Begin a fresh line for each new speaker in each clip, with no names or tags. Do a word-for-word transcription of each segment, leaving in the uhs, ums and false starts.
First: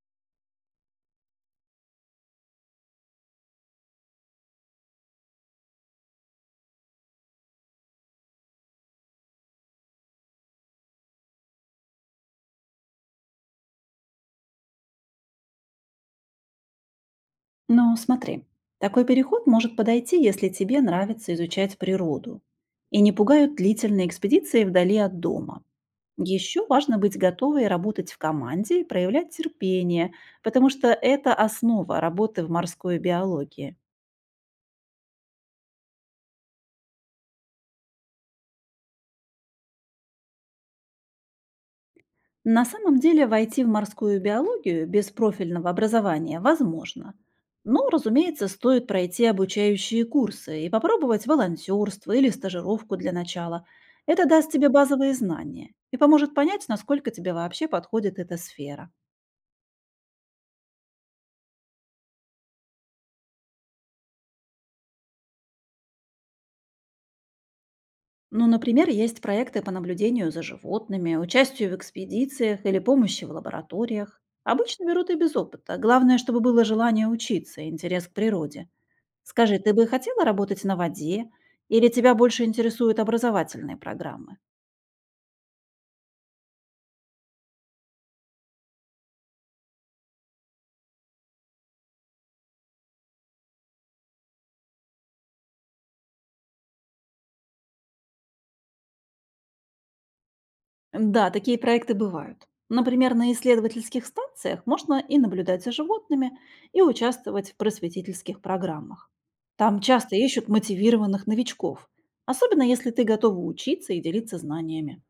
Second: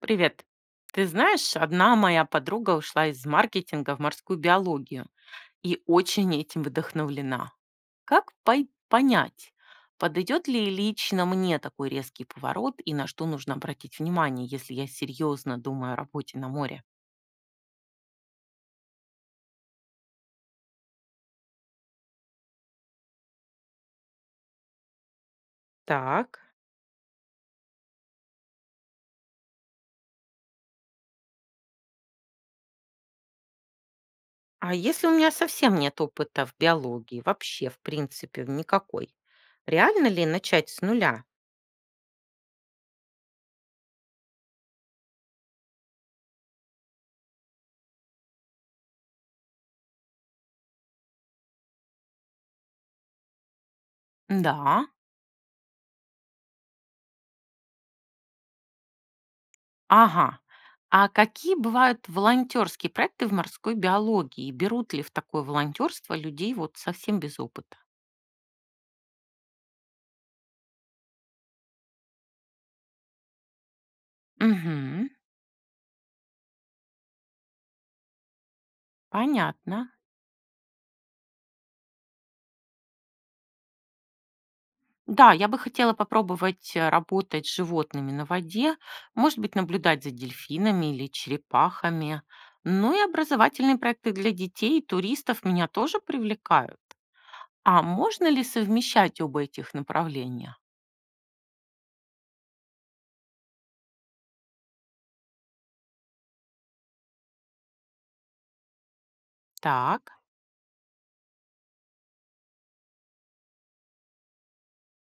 Привет. Ты знаешь, одна моя подруга ушла из маркетинга в морскую биологию и очень этим вдохновлена. Как пой- понять, подойдет ли лично мне такой резкий поворот и на что нужно обратить внимание, если я серьезно думаю о работе на море?
Но смотри, такой переход может подойти, если тебе нравится изучать природу и не пугают длительные экспедиции вдали от дома.
Так,
Еще важно быть готовой работать в команде и проявлять терпение, потому что это основа работы в морской биологии.
а если у меня совсем нет опыта в биологии, вообще, в принципе, в никакой, реально ли начать с нуля?
На самом деле войти в морскую биологию без профильного образования возможно. Но, разумеется, стоит пройти обучающие курсы и попробовать волонтерство или стажировку для начала. Это даст тебе
Да,
базовые знания и поможет понять, насколько тебе вообще подходит эта сфера.
ага. А какие бывают волонтерские проекты в морской биологии? Берут ли в такое волонтерство людей вот совсем без опыта?
Ну, например, есть проекты по наблюдению за животными, участию в экспедициях или помощи в лабораториях. Обычно
Мгм,
берут и без опыта. Главное, чтобы было желание учиться и интерес к природе. Скажи, ты бы
понятно.
хотела работать на воде или тебя больше интересуют образовательные программы?
Да, я бы хотела попробовать э, работать с животными на воде, может быть, наблюдать за дельфинами или черепахами. Ну и образовательные проекты для детей и туристов меня тоже привлекают. А можно ли совмещать оба этих направления?
Да, такие проекты бывают. Например, на исследовательских станциях можно и наблюдать за животными, и участвовать в просветительских программах. Там
Так,
часто ищут мотивированных новичков, особенно если ты готова учиться и делиться знаниями.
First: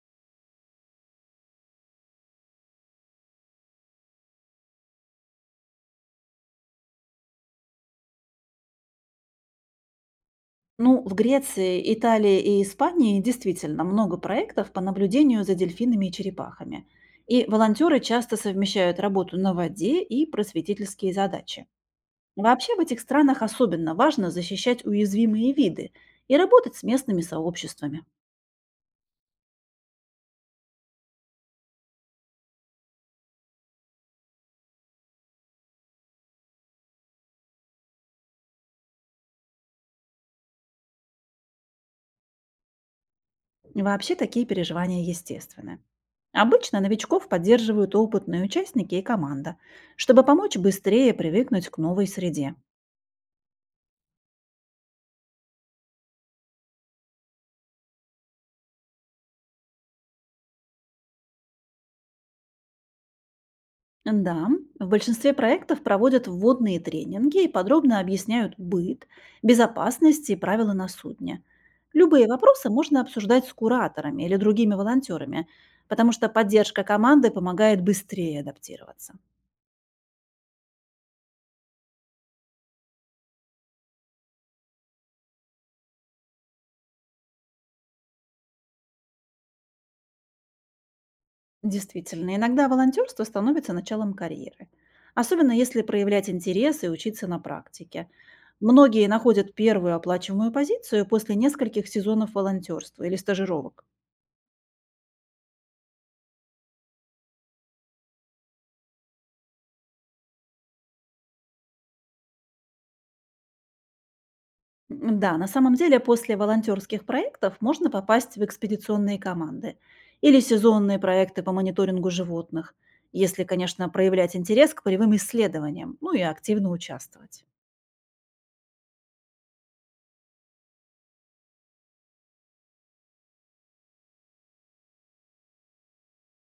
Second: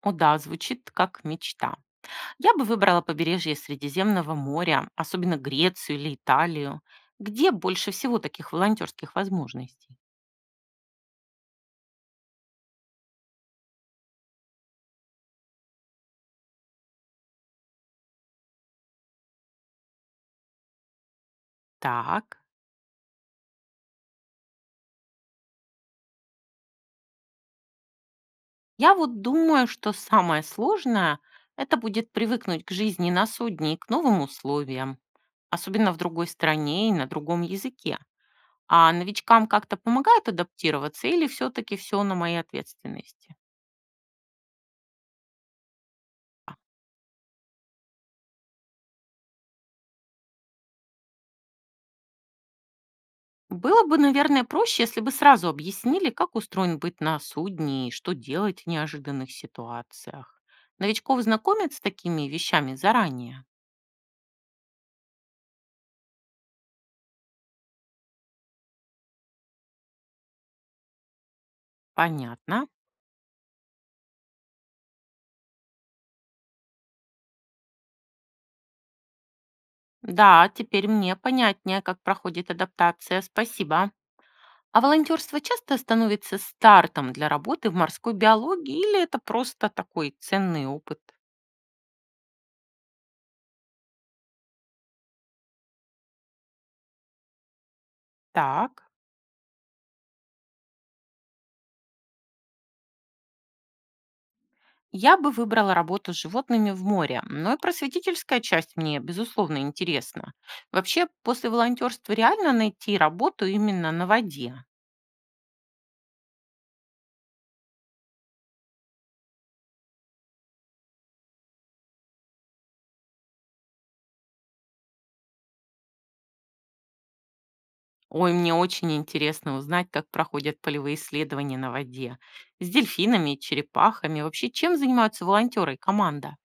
о да, звучит как мечта. Я бы выбрала побережье Средиземного моря, особенно Грецию или Италию, где больше всего таких волонтерских возможностей.
Ну, в Греции, Италии и Испании действительно много проектов по наблюдению за дельфинами и черепахами. И волонтеры часто совмещают работу на воде и просветительские задачи.
Так,
Вообще в этих странах особенно важно защищать уязвимые виды и работать с местными сообществами.
я вот думаю, что самое сложное– это будет привыкнуть к жизни на судне и к новым условиям, особенно в другой стране и на другом языке. А новичкам как-то помогает адаптироваться или все-таки все на моей ответственности?
И вообще такие переживания естественны. Обычно новичков поддерживают опытные участники и команда, чтобы помочь быстрее привыкнуть к новой среде.
Было бы, наверное, проще, если бы сразу объяснили, как устроен быт на судне и что делать в неожиданных ситуациях. Новичков знакомят с такими вещами заранее.
Да, в большинстве проектов проводят вводные тренинги и подробно объясняют быт, безопасность и правила на судне. Любые
Понятно.
вопросы можно обсуждать с кураторами или другими волонтерами, потому что поддержка команды помогает быстрее адаптироваться.
Да, теперь мне понятнее, как проходит адаптация. Спасибо. А волонтерство часто становится стартом для работы в морской биологии или это просто такой ценный опыт?
Действительно, иногда волонтерство становится началом карьеры, особенно если проявлять интерес и учиться на практике.
Так.
Многие находят первую оплачиваемую позицию после нескольких сезонов волонтерства или стажировок.
Я бы выбрала работу с животными в море, но и просветительская часть мне, безусловно, интересна. Вообще, после волонтерства реально найти работу именно на воде?
М, Да, на самом деле после волонтерских проектов можно попасть в экспедиционные команды или сезонные проекты по мониторингу животных, если, конечно, проявлять интерес к полевым исследованиям, ну и активно участвовать.
Ой, мне очень интересно узнать, как проходят полевые исследования на воде. С дельфинами, черепахами. Вообще, чем занимаются волонтеры и команда?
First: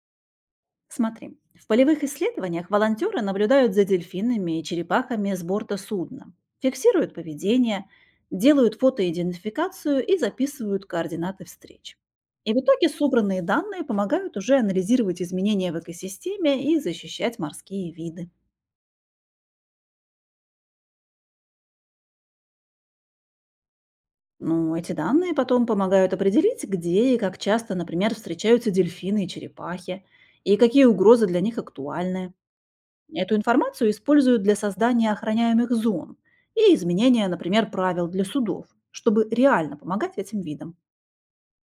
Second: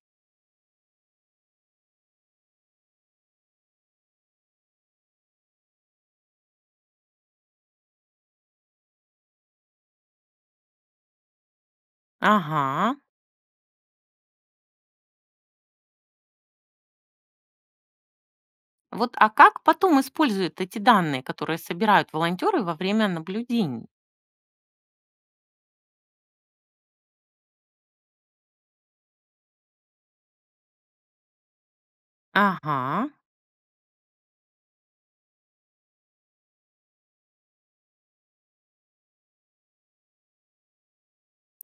Смотри, в полевых исследованиях волонтеры наблюдают за дельфинами и черепахами с борта судна, фиксируют поведение, делают фотоидентификацию и записывают координаты встреч. И в итоге
Ага.
собранные данные помогают уже анализировать изменения в экосистеме и защищать морские виды.
Вот, а как потом используют эти данные, которые собирают волонтеры во время наблюдений?
Ну, эти данные потом помогают определить, где и как часто, например, встречаются дельфины и черепахи, и какие угрозы для них актуальны.
Ага.
Эту информацию используют для создания охраняемых зон и изменения, например, правил для судов, чтобы реально помогать этим видам.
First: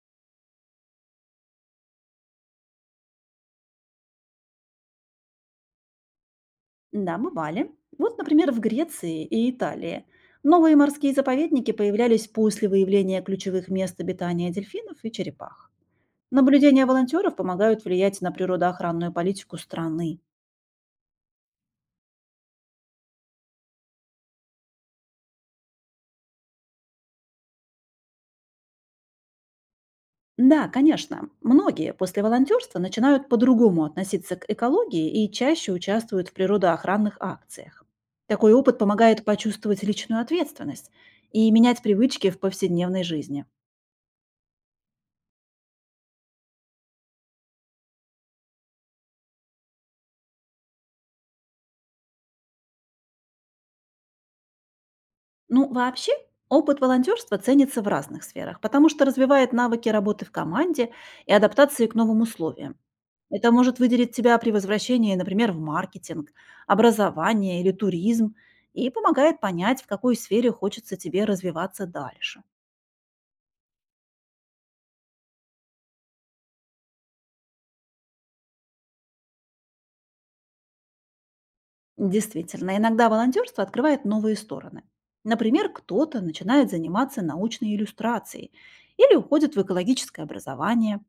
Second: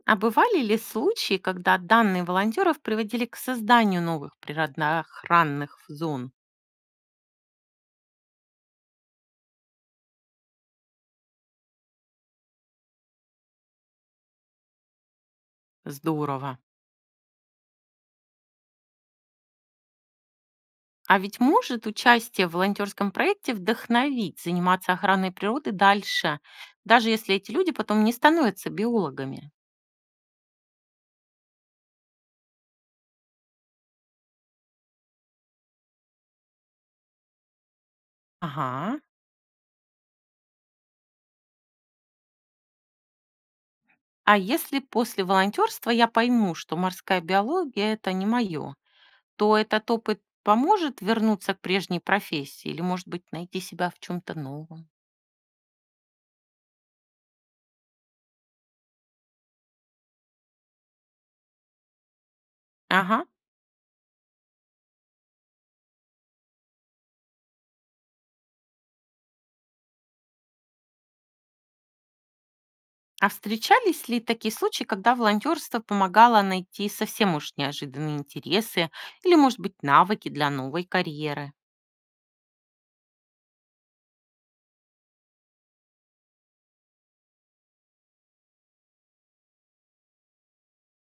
А бывали ли случаи, когда данные волонтеров приводили к созданию новых природоохранных зон?
Да, бывали. Вот, например, в Греции и Италии. Новые морские заповедники появлялись после выявления ключевых мест обитания дельфинов и черепах.
Здорово.
Наблюдения волонтеров помогают влиять на природоохранную политику страны.
А ведь может участие в волонтерском проекте вдохновить заниматься охраной природы дальше, даже если эти люди потом не становятся биологами?
Да, конечно. Многие после волонтерства начинают по-другому относиться к экологии и чаще участвуют в природоохранных акциях. Такой опыт
Ага.
помогает почувствовать личную ответственность и менять привычки в повседневной жизни.
А если после волонтерства я пойму, что морская биология это не мое, то этот опыт поможет вернуться к прежней профессии или, может быть, найти себя в чем-то новом?
Ну, вообще, опыт волонтерства ценится в разных сферах, потому что развивает навыки работы в команде и адаптации к новым условиям.
Ага.
Это может выделить тебя при возвращении, например, в маркетинг, образование или туризм, и помогает понять, в какой сфере хочется тебе развиваться дальше.
А встречались ли такие случаи, когда волонтерство помогало найти совсем уж неожиданные интересы или, может быть, навыки для новой карьеры?
Действительно, иногда волонтерство открывает новые стороны. Например, кто-то начинает заниматься научной иллюстрацией или уходит в экологическое образование.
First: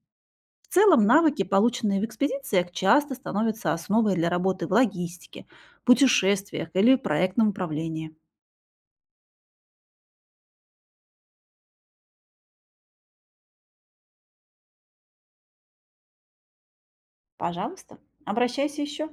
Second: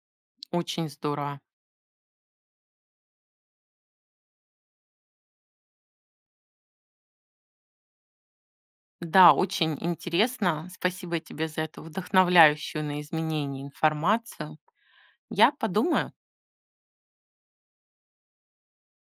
В
Очень
целом,
здорово.
навыки, полученные в экспедициях, часто становятся основой для работы в логистике, путешествиях или проектном управлении.
Да, очень интересно. Спасибо тебе за эту вдохновляющую на изменение информацию. Я подумаю.
Пожалуйста, обращайся еще.